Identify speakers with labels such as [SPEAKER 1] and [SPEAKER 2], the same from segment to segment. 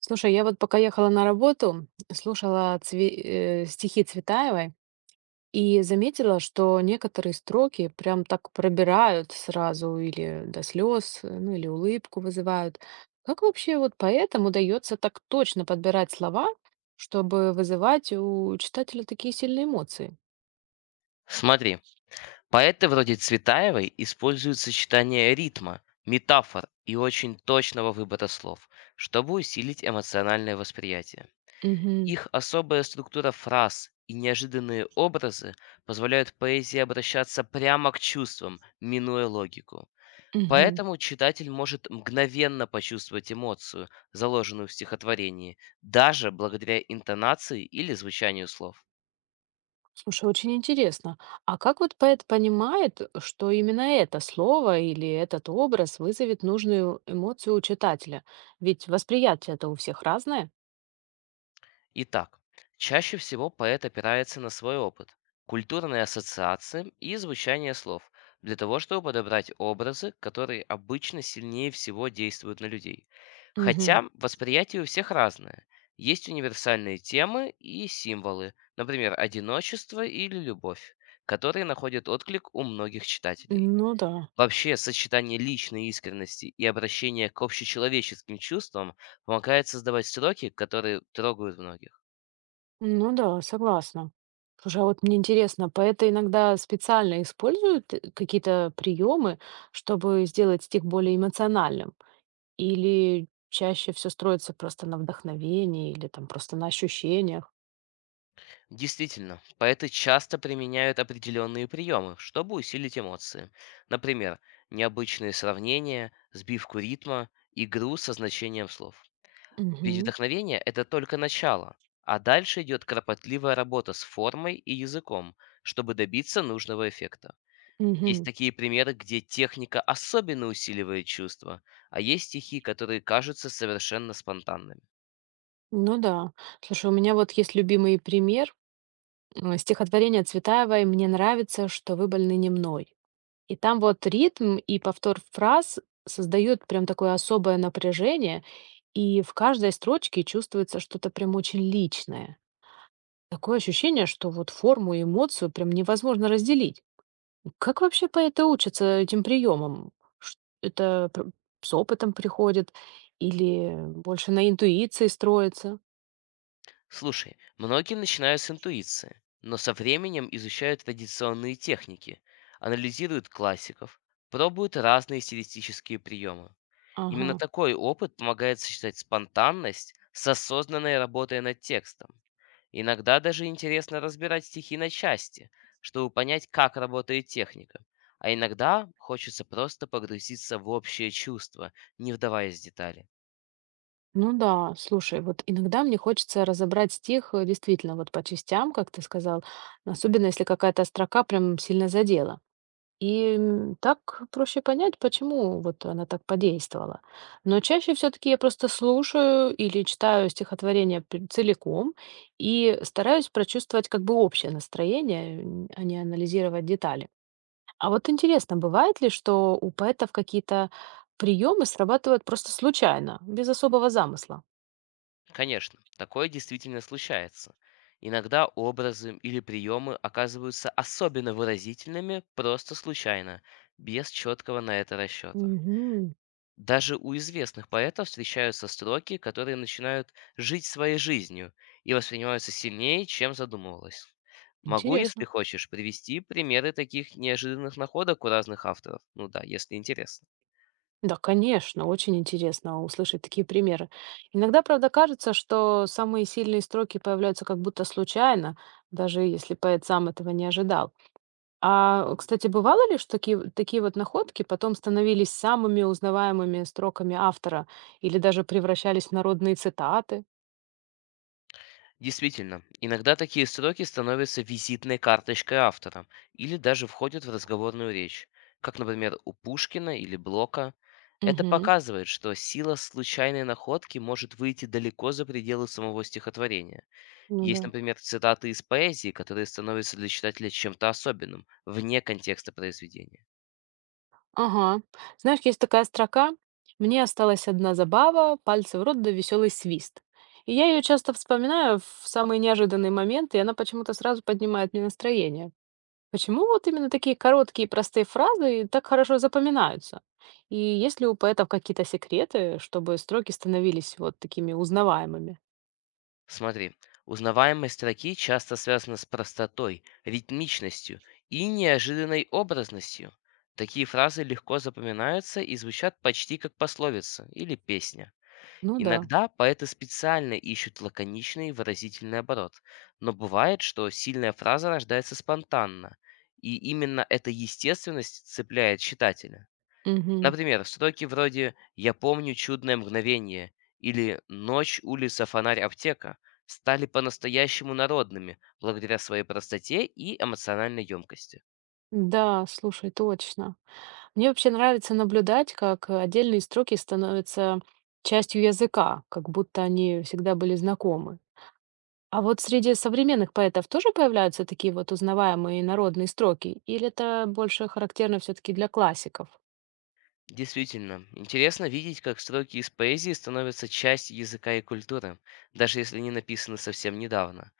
[SPEAKER 1] Слушай, я вот пока ехала на работу, слушала стихи Цветаевой и заметила, что некоторые строки прям так пробирают сразу или до слез, ну или улыбку вызывают. Как вообще вот поэтам удается так точно подбирать слова, чтобы вызывать у читателя такие сильные эмоции?
[SPEAKER 2] Смотри, поэты вроде Цветаевой используют сочетание ритма, метафор и очень точного выбора слов, чтобы усилить эмоциональное восприятие.
[SPEAKER 1] Угу.
[SPEAKER 2] Их особая структура фраз и неожиданные образы позволяют поэзии обращаться прямо к чувствам, минуя логику. Поэтому читатель может мгновенно почувствовать эмоцию, заложенную в стихотворении, даже благодаря интонации или звучанию слов.
[SPEAKER 1] Слушай, очень интересно. А как вот поэт понимает, что именно это слово или этот образ вызовет нужную эмоцию у читателя? Ведь восприятие это у всех разное.
[SPEAKER 2] Итак, чаще всего поэт опирается на свой опыт, культурные ассоциации и звучание слов, для того, чтобы подобрать образы, которые обычно сильнее всего действуют на людей.
[SPEAKER 1] Мгм.
[SPEAKER 2] Хотя восприятие у всех разное. Есть универсальные темы и символы, например, одиночество или любовь, которые находят отклик у многих читателей.
[SPEAKER 1] Ну да,
[SPEAKER 2] Вообще, сочетание личной искренности и обращения к общечеловеческим чувствам помогает создавать строки, которые трогают многих.
[SPEAKER 1] ну да, согласна. Слушай, а вот мне интересно, поэты иногда специально используют какие-то приемы, чтобы сделать стих более эмоциональным? Или чаще все строится просто на вдохновении или там просто на ощущениях?
[SPEAKER 2] Действительно, поэты часто применяют определенные приемы, чтобы усилить эмоции. Например, необычные сравнения, сбивку ритма, игру со значением слов. Ведь
[SPEAKER 1] Угу,
[SPEAKER 2] вдохновение– это только начало, а дальше идет кропотливая работа с формой и языком, чтобы добиться нужного эффекта. Есть
[SPEAKER 1] угу.
[SPEAKER 2] такие примеры, где техника особенно усиливает чувства, а есть стихи, которые кажутся совершенно спонтанными.
[SPEAKER 1] Ну да. Слушай, у меня вот есть любимый пример. Стихотворение Цветаевой «Мне нравится, что вы больны не мной». И там вот ритм и повтор фраз создают прям такое особое напряжение, и в каждой строчке чувствуется что-то прям очень личное. Такое ощущение, что вот форму и эмоцию прям невозможно разделить. Как вообще поэты учатся этим приемам? Это пр- с опытом приходит или больше на интуиции строится?
[SPEAKER 2] Слушай, многие начинают с интуиции, но со временем изучают традиционные техники, анализируют классиков, пробуют разные стилистические приемы. Именно
[SPEAKER 1] Ага.
[SPEAKER 2] такой опыт помогает сочетать спонтанность с осознанной работой над текстом. Иногда даже интересно разбирать стихи на части, чтобы понять, как работает техника. А иногда хочется просто погрузиться в общее чувство, не вдаваясь в детали.
[SPEAKER 1] Ну да, слушай, вот иногда мне хочется разобрать стих действительно вот по частям, как ты сказал, особенно если какая-то строка прям сильно задела. И так проще понять, почему вот она так подействовала. Но чаще все-таки я просто слушаю или читаю стихотворение целиком и стараюсь прочувствовать как бы общее настроение, а не анализировать детали. А вот интересно, бывает ли, что у поэтов какие-то приемы срабатывают просто случайно, без особого замысла?
[SPEAKER 2] Конечно, такое действительно случается. Иногда образы или приемы оказываются особенно выразительными просто случайно, без четкого на это расчета.
[SPEAKER 1] Мгм.
[SPEAKER 2] Даже у известных поэтов встречаются строки, которые начинают жить своей жизнью и воспринимаются сильнее, чем задумывалось. Могу, если
[SPEAKER 1] Интересно.
[SPEAKER 2] хочешь, привести примеры таких неожиданных находок у разных авторов. Ну да, если интересно.
[SPEAKER 1] Да, конечно, очень интересно услышать такие примеры. Иногда, правда, кажется, что самые сильные строки появляются как будто случайно, даже если поэт сам этого не ожидал. А, кстати, бывало ли, что такие вот находки потом становились самыми узнаваемыми строками автора или даже превращались в народные цитаты?
[SPEAKER 2] Действительно, иногда такие строки становятся визитной карточкой автора или даже входят в разговорную речь, как, например, у Пушкина или Блока. Это
[SPEAKER 1] Мгм.
[SPEAKER 2] показывает, что сила случайной находки может выйти далеко за пределы самого стихотворения.
[SPEAKER 1] Ну да.
[SPEAKER 2] Есть, например, цитаты из поэзии, которые становятся для читателя чем-то особенным, вне контекста произведения.
[SPEAKER 1] Ага. Знаешь, есть такая строка «Мне осталась одна забава, пальцы в рот да веселый свист». И я ее часто вспоминаю в самые неожиданные моменты, и она почему-то сразу поднимает мне настроение. Почему вот именно такие короткие и простые фразы так хорошо запоминаются? И есть ли у поэтов какие-то секреты, чтобы строки становились вот такими узнаваемыми?
[SPEAKER 2] Смотри, узнаваемость строки часто связана с простотой, ритмичностью и неожиданной образностью. Такие фразы легко запоминаются и звучат почти как пословица или песня.
[SPEAKER 1] Ну да.
[SPEAKER 2] Иногда поэты специально ищут лаконичный и выразительный оборот, но бывает, что сильная фраза рождается спонтанно, и именно эта естественность цепляет читателя.
[SPEAKER 1] Мгм.
[SPEAKER 2] Например, строки вроде «Я помню чудное мгновение» или «Ночь, улица, фонарь, аптека» стали по-настоящему народными благодаря своей простоте и эмоциональной емкости.
[SPEAKER 1] Да, слушай, точно. Мне вообще нравится наблюдать, как отдельные строки становятся частью языка, как будто они всегда были знакомы. А вот среди современных поэтов тоже появляются такие вот узнаваемые народные строки, или это больше характерно все-таки для классиков?
[SPEAKER 2] Действительно, интересно видеть, как строки из поэзии становятся частью языка и культуры, даже если они написаны совсем недавно.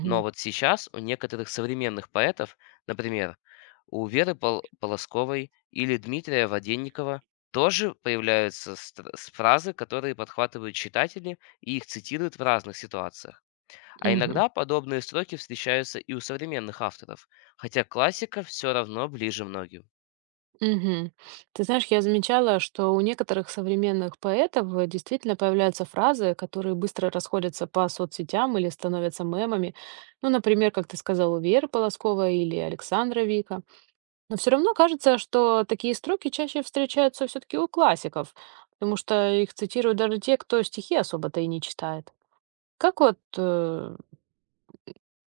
[SPEAKER 2] Но вот сейчас у некоторых современных поэтов, например, у Веры Полосковой или Дмитрия Воденникова, тоже появляются фразы, которые подхватывают читатели и их цитируют в разных ситуациях. А
[SPEAKER 1] Мгм.
[SPEAKER 2] иногда подобные строки встречаются и у современных авторов, хотя классика все равно ближе многим.
[SPEAKER 1] Мгм. Ты знаешь, я замечала, что у некоторых современных поэтов действительно появляются фразы, которые быстро расходятся по соцсетям или становятся мемами. Ну, например, как ты сказал, у Веры Полосковой или Александра Вика. Но все равно кажется, что такие строки чаще встречаются все-таки у классиков, потому что их цитируют даже те, кто стихи особо-то и не читает. Как вот э,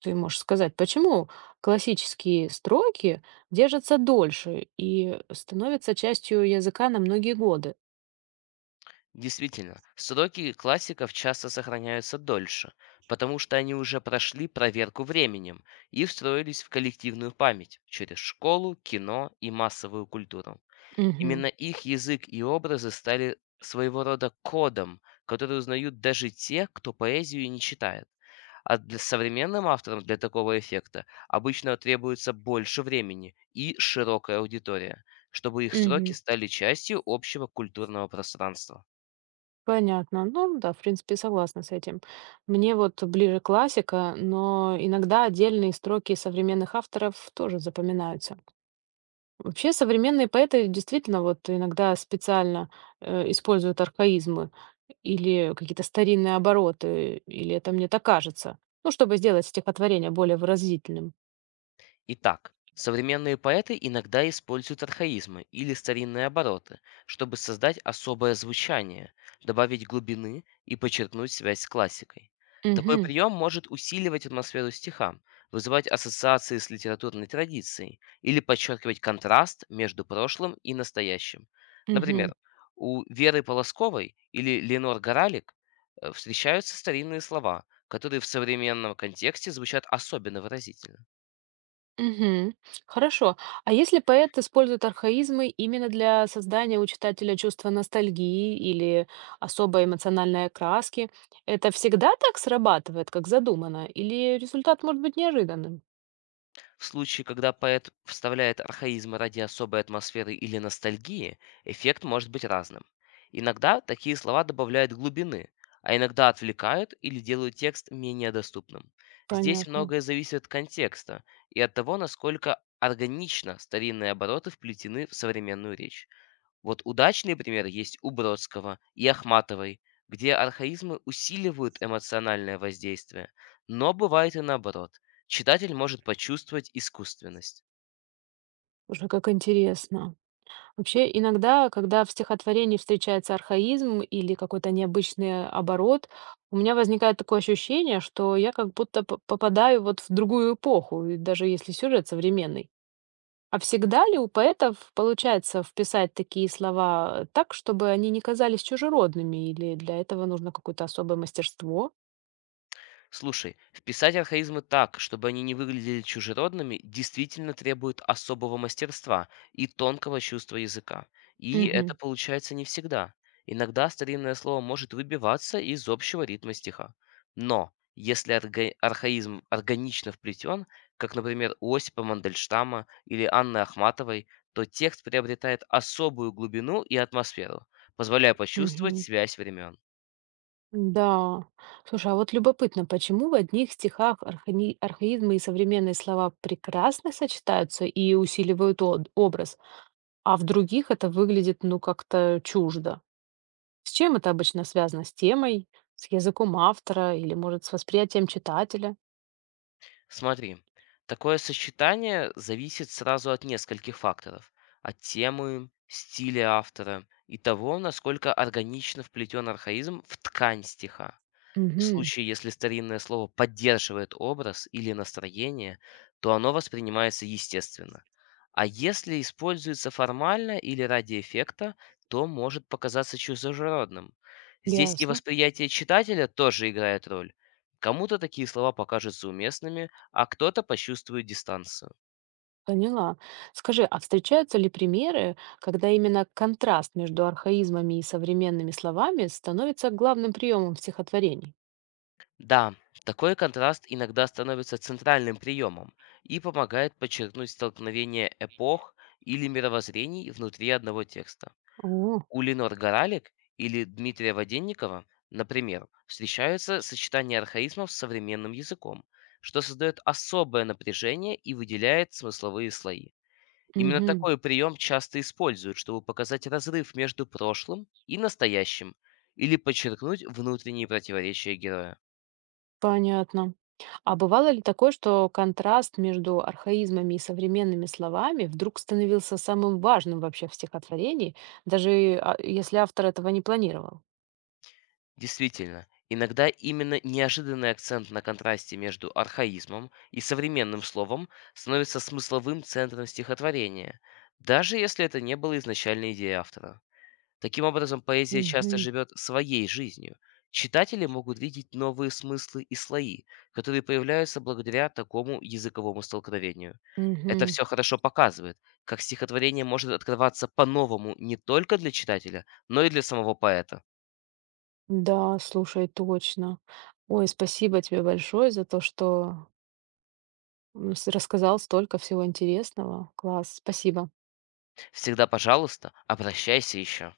[SPEAKER 1] Ты можешь сказать, почему классические строки держатся дольше и становятся частью языка на многие годы?
[SPEAKER 2] Действительно, сроки классиков часто сохраняются дольше, потому что они уже прошли проверку временем и встроились в коллективную память через школу, кино и массовую культуру. Именно
[SPEAKER 1] Мгм.
[SPEAKER 2] их язык и образы стали своего рода кодом, который узнают даже те, кто поэзию не читает. А для современным авторам для такого эффекта обычно требуется больше времени и широкая аудитория, чтобы их строки
[SPEAKER 1] Мгм.
[SPEAKER 2] стали частью общего культурного пространства.
[SPEAKER 1] Понятно. Ну да, в принципе, согласна с этим. Мне вот ближе классика, но иногда отдельные строки современных авторов тоже запоминаются. Вообще современные поэты действительно вот иногда специально используют архаизмы или какие-то старинные обороты, или это мне так кажется, ну, чтобы сделать стихотворение более выразительным.
[SPEAKER 2] Итак, современные поэты иногда используют архаизмы или старинные обороты, чтобы создать особое звучание, добавить глубины и подчеркнуть связь с классикой. Такой
[SPEAKER 1] Угу,
[SPEAKER 2] прием может усиливать атмосферу стиха, вызывать ассоциации с литературной традицией или подчеркивать контраст между прошлым и настоящим.
[SPEAKER 1] угу,
[SPEAKER 2] Например, у Веры Полосковой или Ленор Горалик встречаются старинные слова, которые в современном контексте звучат особенно выразительно.
[SPEAKER 1] угу. Хорошо. А если поэт использует архаизмы именно для создания у читателя чувства ностальгии или особой эмоциональной окраски, это всегда так срабатывает, как задумано, или результат может быть неожиданным?
[SPEAKER 2] В случае, когда поэт вставляет архаизмы ради особой атмосферы или ностальгии, эффект может быть разным. Иногда такие слова добавляют глубины, а иногда отвлекают или делают текст менее доступным. Здесь
[SPEAKER 1] Понятно.
[SPEAKER 2] многое зависит от контекста и от того, насколько органично старинные обороты вплетены в современную речь. Вот удачные примеры есть у Бродского и Ахматовой, где архаизмы усиливают эмоциональное воздействие, но бывает и наоборот. Читатель может почувствовать искусственность.
[SPEAKER 1] Уже как интересно. Вообще, иногда, когда в стихотворении встречается архаизм или какой-то необычный оборот, у меня возникает такое ощущение, что я как будто попадаю вот в другую эпоху, и даже если сюжет современный. А всегда ли у поэтов получается вписать такие слова так, чтобы они не казались чужеродными, или для этого нужно какое-то особое мастерство?
[SPEAKER 2] Слушай, вписать архаизмы так, чтобы они не выглядели чужеродными, действительно требует особого мастерства и тонкого чувства языка. И это
[SPEAKER 1] Мгм.
[SPEAKER 2] получается не всегда. Иногда старинное слово может выбиваться из общего ритма стиха. Но если архаизм органично вплетен, как, например, у Осипа Мандельштама или Анны Ахматовой, то текст приобретает особую глубину и атмосферу, позволяя почувствовать связь времен.
[SPEAKER 1] Да. Слушай, а вот любопытно, почему в одних стихах архаизмы и современные слова прекрасно сочетаются и усиливают образ, а в других это выглядит, ну, как-то чуждо? С чем это обычно связано? С темой, с языком автора или, может, с восприятием читателя?
[SPEAKER 2] Смотри, такое сочетание зависит сразу от нескольких факторов. От темы, стиля автора и того, насколько органично вплетен архаизм в ткань стиха. В
[SPEAKER 1] Угу,
[SPEAKER 2] случае, если старинное слово поддерживает образ или настроение, то оно воспринимается естественно. А если используется формально или ради эффекта, то может показаться чужеродным. Здесь и
[SPEAKER 1] ясно.
[SPEAKER 2] восприятие читателя тоже играет роль. Кому-то такие слова покажутся уместными, а кто-то почувствует дистанцию.
[SPEAKER 1] Поняла. Скажи, а встречаются ли примеры, когда именно контраст между архаизмами и современными словами становится главным приемом в стихотворений?
[SPEAKER 2] Да, такой контраст иногда становится центральным приемом и помогает подчеркнуть столкновение эпох или мировоззрений внутри одного текста.
[SPEAKER 1] О,
[SPEAKER 2] Улинор Горалик или Дмитрия Воденникова, например, встречаются сочетание архаизмов с современным языком, что создает особое напряжение и выделяет смысловые слои. Именно
[SPEAKER 1] угу.
[SPEAKER 2] такой прием часто используют, чтобы показать разрыв между прошлым и настоящим или подчеркнуть внутренние противоречия героя.
[SPEAKER 1] Понятно. А бывало ли такое, что контраст между архаизмами и современными словами вдруг становился самым важным вообще в стихотворении, даже если автор этого не планировал?
[SPEAKER 2] Действительно, иногда именно неожиданный акцент на контрасте между архаизмом и современным словом становится смысловым центром стихотворения, даже если это не было изначальной идеей автора. Таким образом, поэзия часто
[SPEAKER 1] Мгм.
[SPEAKER 2] живет своей жизнью. Читатели могут видеть новые смыслы и слои, которые появляются благодаря такому языковому столкновению. Это
[SPEAKER 1] Мгм.
[SPEAKER 2] все хорошо показывает, как стихотворение может открываться по-новому не только для читателя, но и для самого поэта.
[SPEAKER 1] Да, слушай, точно. Ой, спасибо тебе большое за то, что рассказал столько всего интересного. Класс, спасибо.
[SPEAKER 2] Всегда, пожалуйста, обращайся еще.